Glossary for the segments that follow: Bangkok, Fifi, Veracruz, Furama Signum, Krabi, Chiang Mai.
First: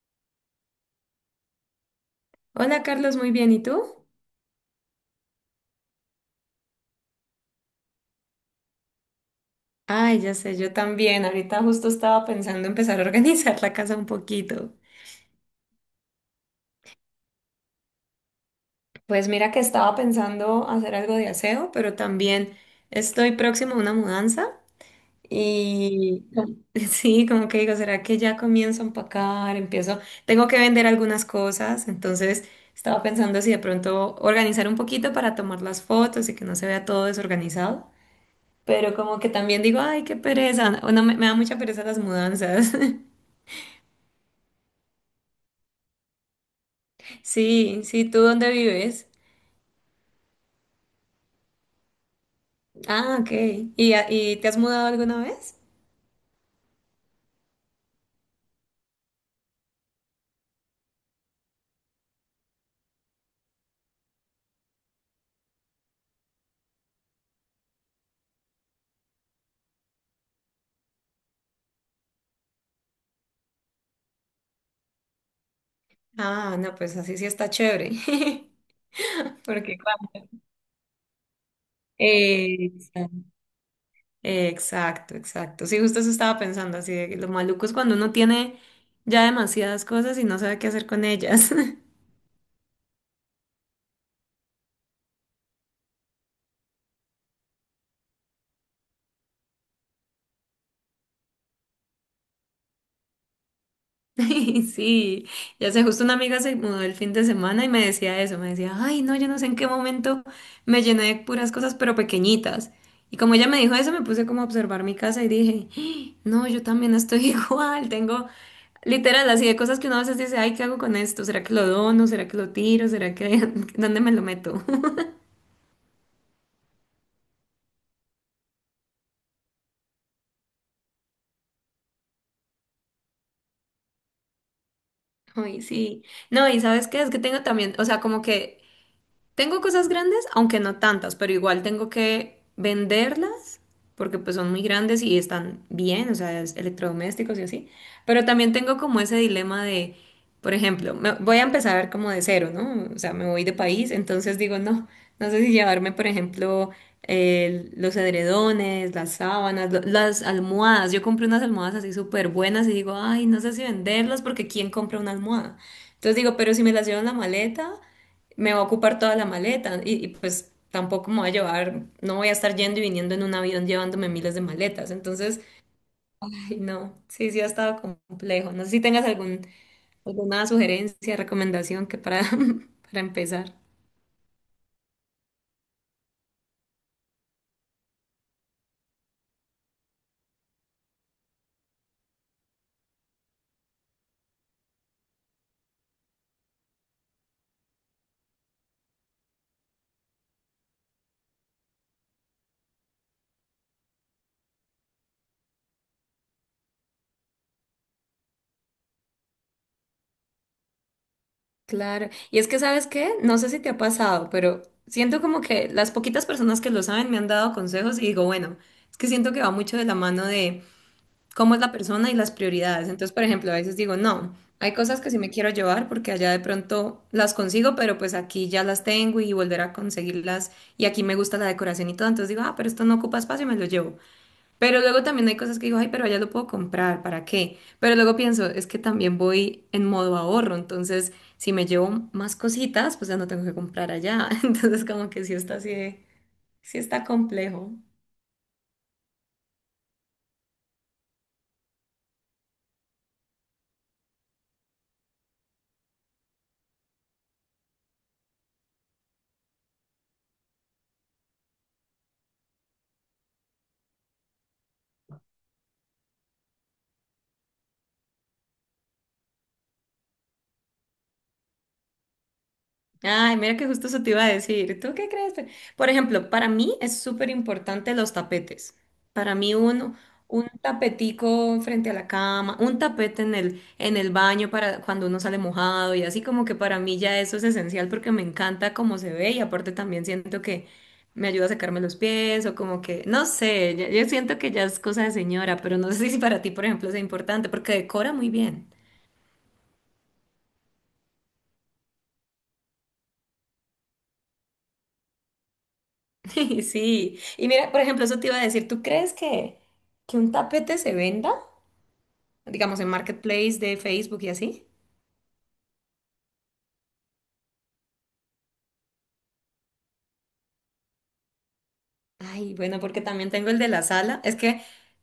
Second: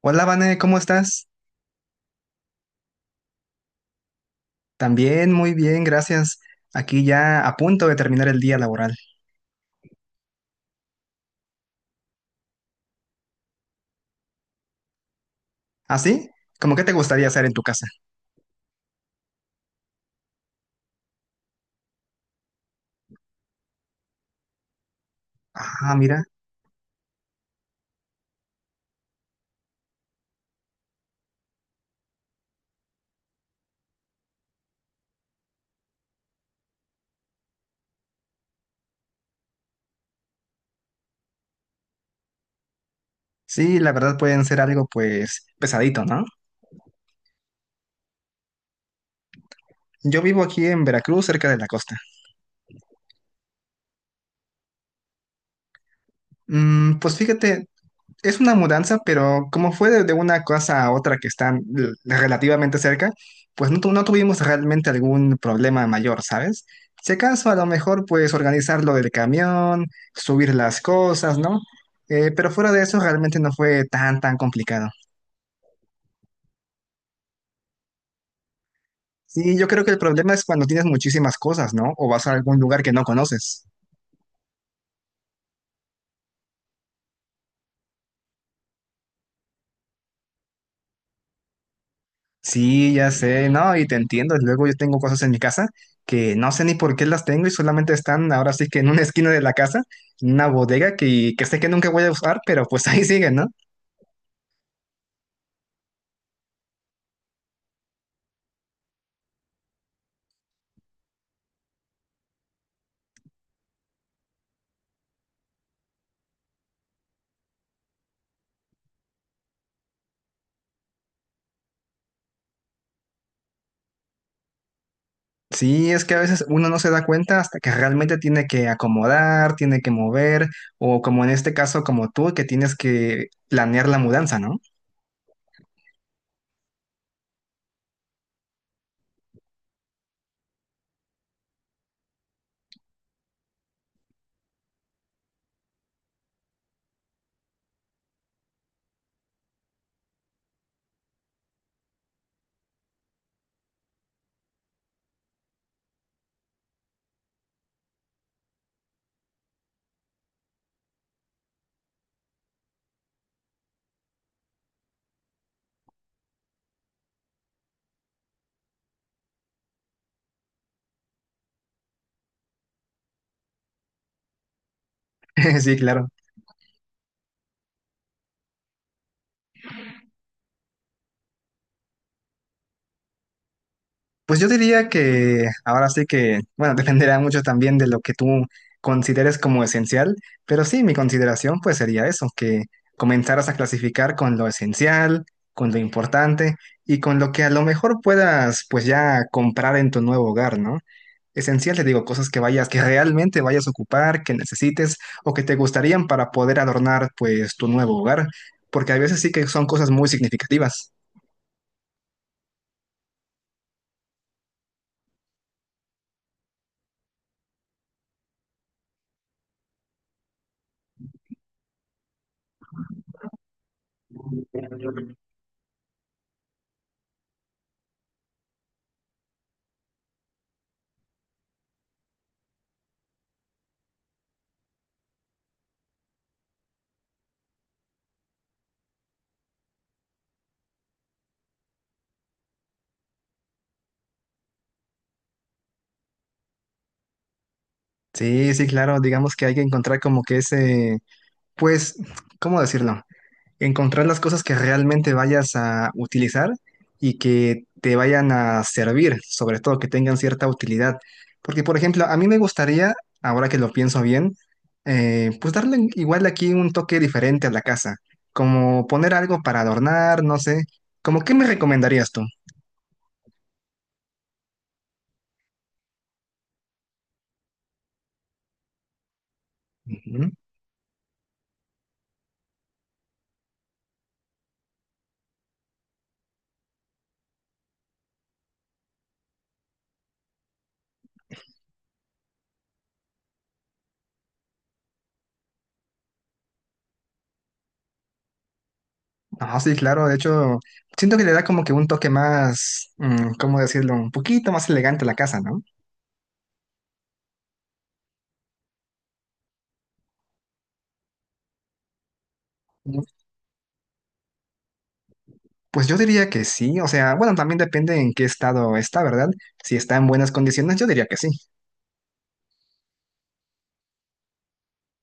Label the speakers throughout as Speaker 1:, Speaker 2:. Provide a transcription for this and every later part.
Speaker 1: Hola, Vane, ¿cómo estás?
Speaker 2: Hola Carlos, muy bien, ¿y tú?
Speaker 1: También muy bien, gracias. Aquí ya a punto de terminar el día laboral.
Speaker 2: Ay, ya sé, yo también. Ahorita justo estaba pensando empezar a organizar la casa un poquito.
Speaker 1: ¿Ah, sí? ¿Cómo que te gustaría hacer en tu casa?
Speaker 2: Pues mira que estaba pensando hacer algo de aseo, pero también estoy próximo a una mudanza
Speaker 1: Ah, mira.
Speaker 2: y sí, como que digo, ¿será que ya comienzo a empacar? Empiezo, tengo que vender algunas cosas, entonces estaba pensando si de pronto organizar un poquito para tomar las fotos y que no se vea todo desorganizado. Pero como que también digo, ay, qué pereza, o no, me da mucha pereza las mudanzas.
Speaker 1: Sí, la verdad pueden ser algo pues pesadito, ¿no?
Speaker 2: Sí, sí, ¿tú dónde vives?
Speaker 1: Yo vivo aquí en Veracruz, cerca de la costa.
Speaker 2: Ah, ok. ¿Y, y te has mudado alguna vez?
Speaker 1: Pues fíjate, es una mudanza, pero como fue de una cosa a otra que están relativamente cerca, pues no, no tuvimos realmente algún problema mayor, ¿sabes? Si acaso a lo mejor pues organizar lo del camión, subir las cosas, ¿no? Pero fuera de eso realmente no fue tan complicado.
Speaker 2: Ah, no, pues así sí está chévere.
Speaker 1: Sí, yo
Speaker 2: Porque
Speaker 1: creo que el
Speaker 2: claro.
Speaker 1: problema es cuando tienes muchísimas cosas, ¿no? O vas a algún
Speaker 2: Eh,
Speaker 1: lugar que no conoces.
Speaker 2: Exacto, exacto. Sí, justo eso estaba pensando, así de que lo maluco es cuando uno tiene ya demasiadas cosas y no sabe qué hacer con ellas.
Speaker 1: Sí, ya sé, no, y te entiendo. Luego yo tengo cosas en mi casa que no sé ni por qué las tengo y solamente están ahora sí que en una esquina de la casa, en una bodega que sé que nunca voy a usar, pero pues ahí siguen, ¿no?
Speaker 2: Sí, ya sé, justo una amiga se mudó el fin de semana y me decía eso, me decía, ay, no, yo no sé en qué momento me llené de puras cosas, pero pequeñitas. Y como ella me dijo eso, me puse como a observar mi casa y dije, "Ah, no, yo también estoy igual, tengo literal así de cosas que uno a veces dice, ay, ¿qué hago con esto? ¿Será que lo dono? ¿Será que lo tiro? ¿Será que dónde me lo meto?"
Speaker 1: Sí, es que a veces uno no se da cuenta hasta que realmente tiene que acomodar, tiene que mover, o como en este caso, como tú, que tienes que planear la mudanza, ¿no?
Speaker 2: Ay, sí. No, y sabes qué, es que tengo también, o sea, como que tengo cosas grandes, aunque no tantas, pero igual tengo que venderlas porque pues son muy grandes y están bien, o sea, es electrodomésticos y así. Pero también tengo como ese dilema de, por ejemplo, voy a empezar como de cero, ¿no? O sea, me voy de país, entonces digo, no, no sé si llevarme, por ejemplo, los edredones, las sábanas, las almohadas. Yo compré unas almohadas así súper buenas y digo, ay, no sé si venderlas porque ¿quién compra una almohada? Entonces digo, pero si me las llevo en la maleta me va a ocupar toda la maleta y pues tampoco me voy a llevar, no voy a estar yendo y viniendo en un avión llevándome miles de maletas. Entonces,
Speaker 1: Sí, claro.
Speaker 2: ay, no, sí, sí ha estado complejo. No sé si tengas alguna sugerencia, recomendación que para, para empezar.
Speaker 1: Pues yo diría que ahora sí que, bueno, dependerá mucho también de lo que tú consideres como esencial, pero sí, mi consideración pues sería eso, que comenzaras a clasificar con lo esencial, con lo importante y con lo que a lo mejor puedas pues ya comprar en tu nuevo hogar, ¿no? Esencial, te digo, cosas que vayas, que realmente vayas a ocupar, que necesites o que te gustarían para poder adornar pues tu nuevo hogar, porque a veces sí que son cosas muy significativas.
Speaker 2: Claro, y es que sabes qué, no sé si te ha pasado, pero siento como que las poquitas personas que lo saben me han dado consejos y digo, bueno, es que siento que va mucho de la mano de cómo es la persona y las prioridades. Entonces, por ejemplo, a veces digo, no, hay cosas que sí me quiero llevar porque allá de pronto las consigo, pero pues aquí ya las tengo y volver a conseguirlas y aquí me gusta la decoración y todo. Entonces digo, ah, pero esto no ocupa espacio y me lo llevo. Pero luego también hay cosas que digo, ay, pero allá lo puedo comprar, ¿para qué? Pero luego pienso, es que también voy en modo ahorro, entonces si me llevo más cositas, pues ya no tengo que comprar allá. Entonces como que sí está así, sí está complejo.
Speaker 1: Sí, sí, claro, digamos que hay que encontrar como que ese pues, ¿cómo decirlo? Encontrar las cosas que realmente vayas a utilizar y que te vayan a servir, sobre todo que tengan cierta utilidad. Porque, por ejemplo, a mí me gustaría, ahora que lo pienso bien, pues darle igual aquí un toque diferente a la casa, como poner algo para adornar, no sé. ¿Cómo qué me recomendarías tú?
Speaker 2: Ay, mira que justo eso te iba a decir. ¿Tú qué crees? Por ejemplo, para mí es súper importante los tapetes. Para mí un,
Speaker 1: Ujú.
Speaker 2: un tapetico frente a la cama, un tapete en en el baño para cuando uno sale mojado y así como que para mí ya eso es esencial porque me encanta cómo se ve y aparte también siento que me ayuda a secarme los pies o como que, no sé, yo siento que ya es cosa de señora, pero no sé si para ti, por ejemplo, es importante porque decora muy bien.
Speaker 1: Ah, sí, claro, de hecho, siento que le da como que un toque más, mm, ¿cómo decirlo? Un poquito más elegante a la casa, ¿no?
Speaker 2: Sí, y mira, por ejemplo, eso te iba a decir, que un tapete se venda? Digamos, en Marketplace de Facebook y así.
Speaker 1: Pues yo diría que sí, o sea, bueno, también depende en qué estado está, ¿verdad? Si está en buenas condiciones, yo diría que sí.
Speaker 2: Ay, bueno, porque también tengo el de la sala. Es que,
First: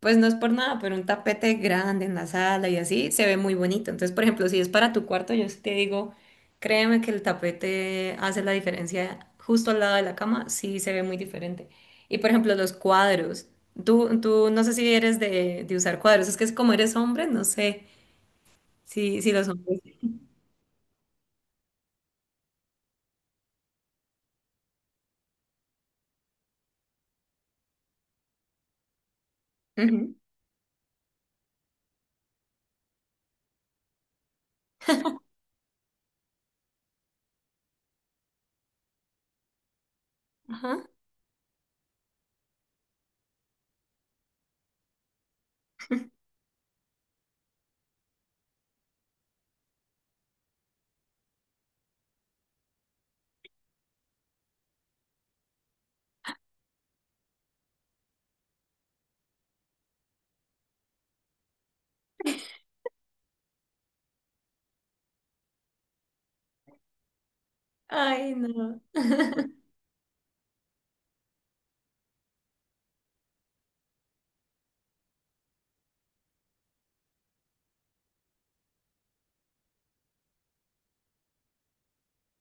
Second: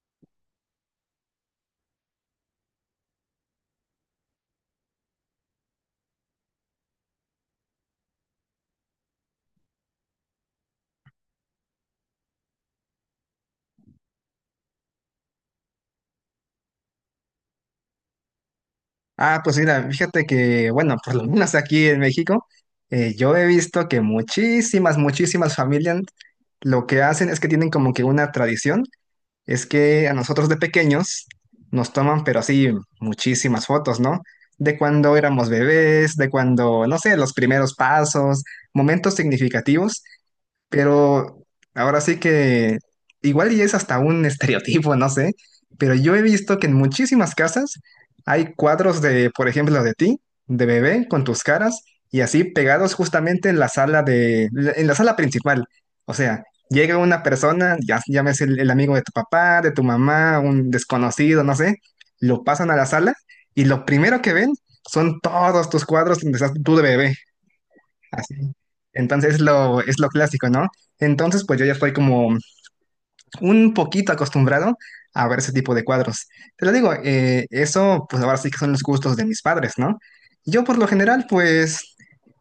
Speaker 2: pues no es por nada, pero un tapete grande en la sala y así se ve muy bonito. Entonces, por ejemplo, si es para tu cuarto, yo sí te digo, créeme que el tapete hace la diferencia justo al lado de la cama, sí se ve muy diferente. Y por ejemplo, los cuadros. Tú no sé si eres de usar cuadros, es que es como eres hombre, no sé. Si
Speaker 1: Ah,
Speaker 2: los
Speaker 1: pues
Speaker 2: hombres.
Speaker 1: mira, fíjate que, bueno, por lo menos aquí en México, yo he visto que muchísimas familias lo que hacen es que tienen como que una tradición, es que a
Speaker 2: Ujú.
Speaker 1: nosotros de pequeños nos toman, pero así, muchísimas fotos, ¿no? De cuando éramos bebés, de cuando, no sé, los primeros pasos, momentos significativos.
Speaker 2: Ajá.
Speaker 1: Pero ahora sí que igual y es hasta un estereotipo, no sé, pero yo he visto que en muchísimas casas hay cuadros de, por ejemplo, de ti, de bebé, con tus caras y así pegados justamente en la sala en la sala principal. O sea, llega una persona, ya llames el amigo de tu papá, de tu mamá, un desconocido, no sé, lo pasan a la sala y lo primero que ven son todos tus cuadros donde estás tú de bebé. Así.
Speaker 2: Ay, no.
Speaker 1: Entonces es es lo clásico, ¿no? Entonces, pues yo ya estoy como un poquito acostumbrado a ver ese tipo de cuadros. Te lo digo, eso, pues ahora sí que son los gustos de mis padres, ¿no? Yo por lo general, pues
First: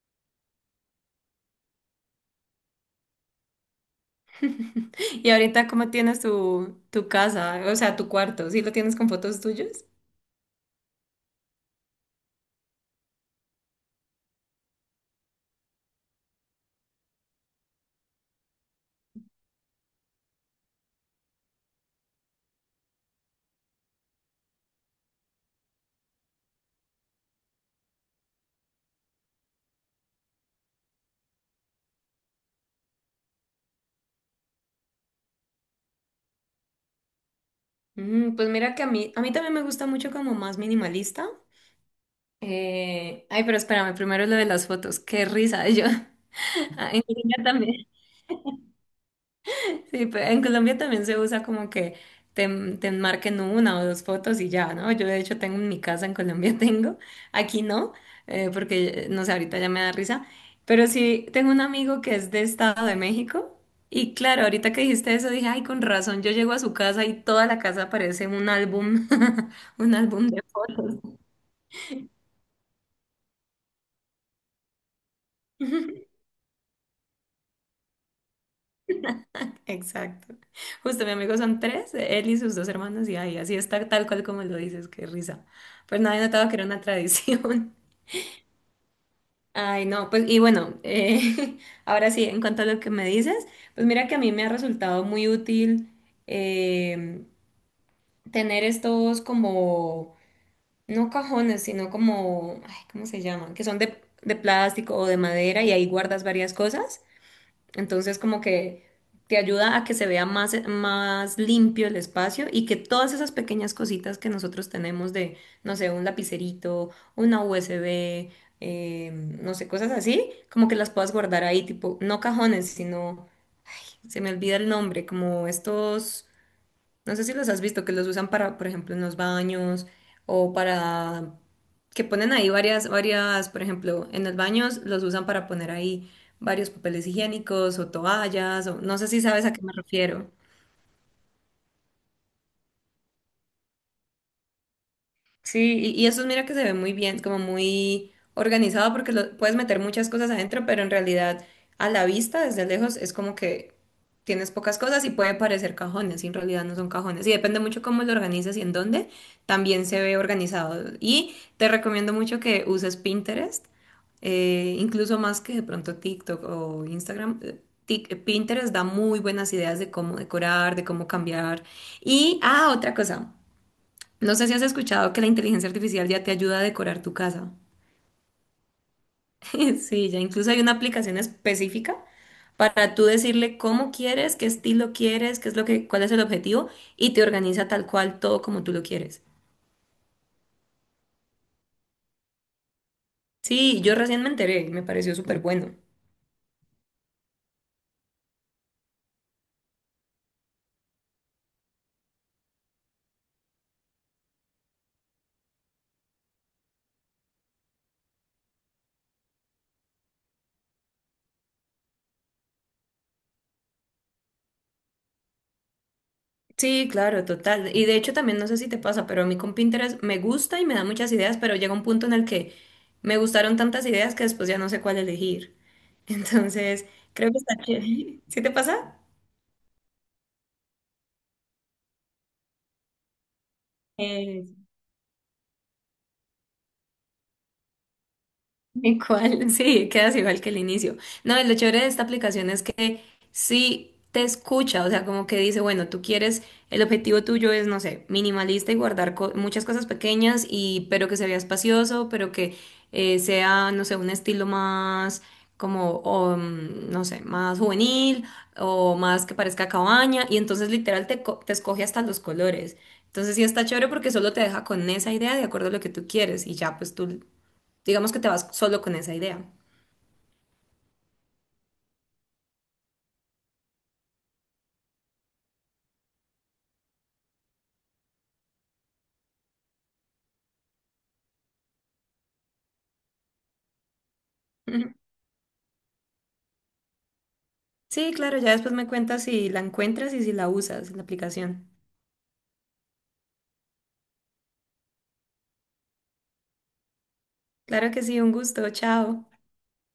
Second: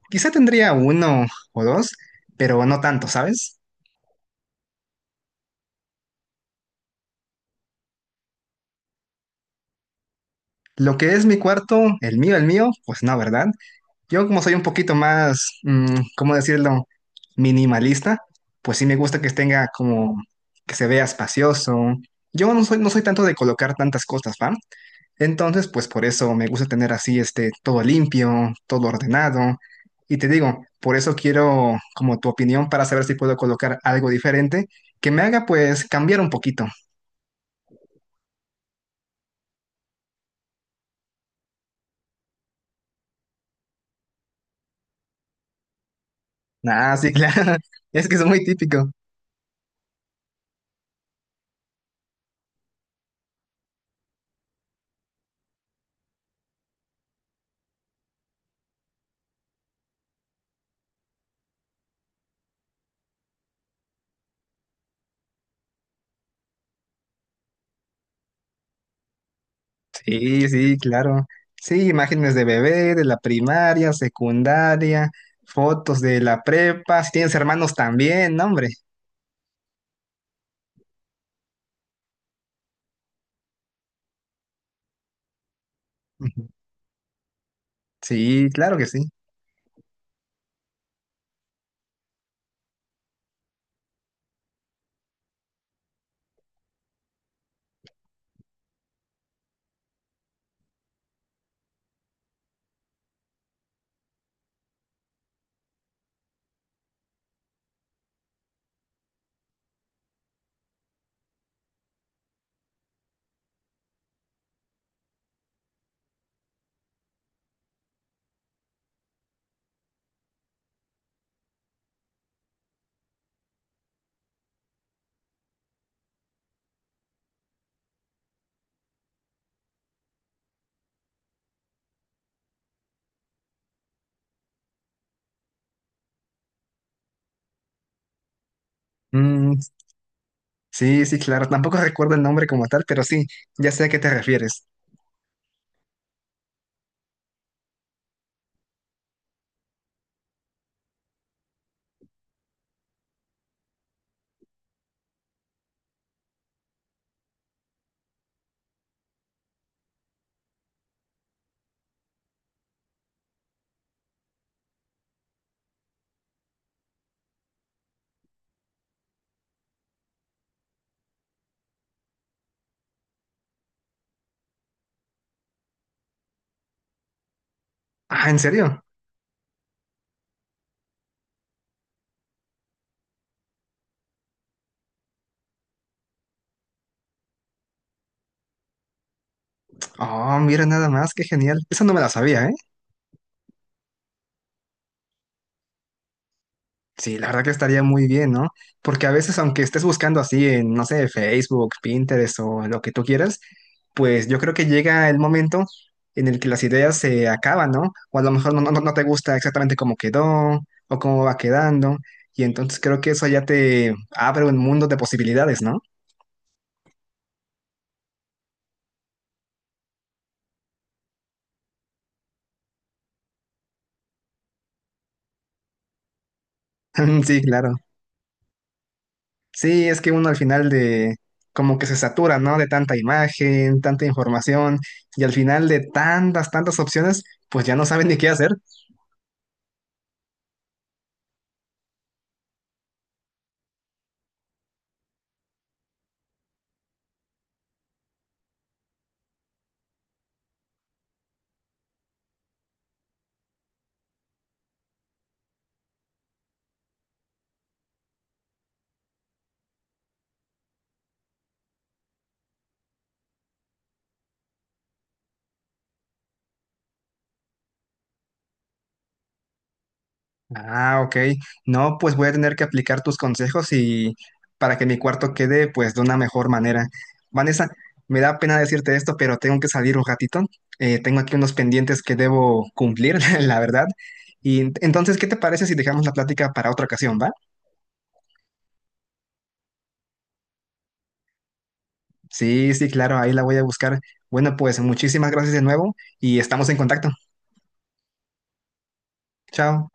Speaker 1: quizá tendría uno o dos, pero no tanto, ¿sabes?
Speaker 2: Y ahorita, ¿cómo tienes tu casa? O sea, tu cuarto. ¿Sí lo tienes con fotos tuyas?
Speaker 1: Lo que es mi cuarto, el mío, pues no, ¿verdad? Yo como soy un poquito más, mm, ¿cómo decirlo? Minimalista, pues sí me gusta que tenga como que se vea espacioso. Yo no soy, no soy tanto de colocar tantas cosas, ¿va? Entonces, pues por eso me gusta tener así este todo limpio, todo ordenado. Y te digo, por eso quiero como tu opinión para saber si puedo colocar algo diferente que me haga pues cambiar un poquito.
Speaker 2: Mm, pues mira que a mí también me gusta mucho como más minimalista. Ay, pero espérame, primero lo de las fotos. Qué risa, yo.
Speaker 1: Ah,
Speaker 2: Ay,
Speaker 1: sí,
Speaker 2: niña
Speaker 1: claro.
Speaker 2: también.
Speaker 1: Es que es muy típico.
Speaker 2: Sí, en Colombia también se usa como que te, te marquen una o dos fotos y ya, ¿no? Yo de hecho tengo en mi casa, en Colombia tengo, aquí no, porque no sé, ahorita ya me da risa, pero sí tengo un amigo que es de Estado de México y claro, ahorita que dijiste eso dije, ay, con razón, yo llego a su casa y toda la casa parece un álbum, un álbum de
Speaker 1: Sí, sí,
Speaker 2: fotos.
Speaker 1: claro. Sí, imágenes de bebé, de la primaria, secundaria, fotos de la prepa, si tienes hermanos también, ¿no, hombre?
Speaker 2: Exacto. Justo, mi amigo son tres, él y sus dos hermanos, y ahí así está tal cual como lo dices, qué risa. Pues nadie
Speaker 1: Ujú.
Speaker 2: notaba que era una tradición.
Speaker 1: Sí, claro que sí.
Speaker 2: Ay, no, pues y bueno, ahora sí, en cuanto a lo que me dices, pues mira que a mí me ha resultado muy útil em, tener estos como, no cajones, sino como, ay, ¿cómo se llaman? Que son de plástico o de madera y ahí guardas varias cosas. Entonces, como que te ayuda a que se vea más limpio el espacio y que todas esas pequeñas cositas que nosotros tenemos de, no sé, un lapicerito, una USB, eh, no sé, cosas así, como que las puedas guardar ahí, tipo, no cajones, sino, se me olvida el nombre, como estos no sé si los has visto, que los usan para, por ejemplo, en los baños o para que ponen ahí varias, por ejemplo, en los baños los usan para poner ahí varios papeles higiénicos o toallas, o no sé si sabes a
Speaker 1: Mm,
Speaker 2: qué me refiero.
Speaker 1: sí, sí, claro. Tampoco recuerdo el nombre como tal, pero sí, ya sé a qué te refieres.
Speaker 2: Sí, y eso mira que se ve muy bien, como muy organizado porque lo, puedes meter muchas cosas adentro, pero en realidad a la vista, desde lejos, es como que tienes pocas cosas y puede parecer cajones, y en realidad no son cajones. Y depende mucho cómo lo organizas y en dónde, también se ve organizado. Y te recomiendo mucho que uses Pinterest, incluso más que de pronto TikTok o Instagram. Pinterest da muy buenas ideas de cómo decorar, de cómo cambiar. Y, ah, otra cosa. No sé si has escuchado que la inteligencia artificial ya te ayuda a decorar tu casa.
Speaker 1: Ah, ¿en serio?
Speaker 2: Sí, ya incluso hay una aplicación específica para tú decirle cómo quieres, qué estilo quieres, qué es lo que, cuál es el objetivo y te organiza tal cual todo como tú lo quieres.
Speaker 1: Oh, mira nada más, qué genial. Eso no me la sabía, ¿eh?
Speaker 2: Sí, yo recién me enteré, me pareció súper bueno.
Speaker 1: Sí, la verdad que estaría muy bien, ¿no? Porque a veces, aunque estés buscando así en, no sé, Facebook, Pinterest o lo que tú quieras, pues yo creo que llega el momento en el que las ideas se acaban, ¿no? O a lo mejor no te gusta exactamente cómo quedó o cómo va quedando. Y entonces creo que eso ya te abre un mundo de posibilidades, ¿no?
Speaker 2: Sí, claro, total. Y de hecho también no sé si te pasa, pero a mí con Pinterest me gusta y me da muchas ideas, pero llega un punto en el que me gustaron tantas ideas que después ya no sé cuál elegir. Entonces, creo que
Speaker 1: Sí,
Speaker 2: está
Speaker 1: claro.
Speaker 2: chévere. ¿Sí te pasa?
Speaker 1: Sí, es que uno al final de, como que se satura, ¿no? De tanta imagen, tanta información, y al final de tantas opciones, pues ya no saben ni qué hacer.
Speaker 2: Igual, sí, quedas igual que el inicio. No, y lo chévere de esta aplicación es que sí te escucha, o sea, como que dice, bueno, tú quieres, el objetivo tuyo es, no sé, minimalista y guardar muchas cosas pequeñas pero que se vea espacioso, pero que sea, no sé, un estilo más como, no sé, más juvenil o más que parezca cabaña y entonces literal te escoge hasta los colores. Entonces sí está chévere porque solo te deja con esa idea de acuerdo a lo que tú quieres y ya pues tú digamos que te vas solo con esa idea.
Speaker 1: Ah, ok. No, pues voy a tener que aplicar tus consejos y para que mi cuarto quede pues de una mejor manera. Vanessa, me da pena decirte esto, pero tengo que salir un ratito. Tengo aquí unos pendientes que debo cumplir, la verdad. Y
Speaker 2: Ujú.
Speaker 1: entonces, ¿qué te parece si dejamos la plática para otra ocasión, va?
Speaker 2: Sí, claro, ya después me cuentas si la encuentras y si la usas, la aplicación.
Speaker 1: Sí, sí, claro, ahí la voy a buscar. Bueno, pues muchísimas gracias de nuevo y estamos en contacto.
Speaker 2: Claro que sí, un gusto, chao.
Speaker 1: Chao.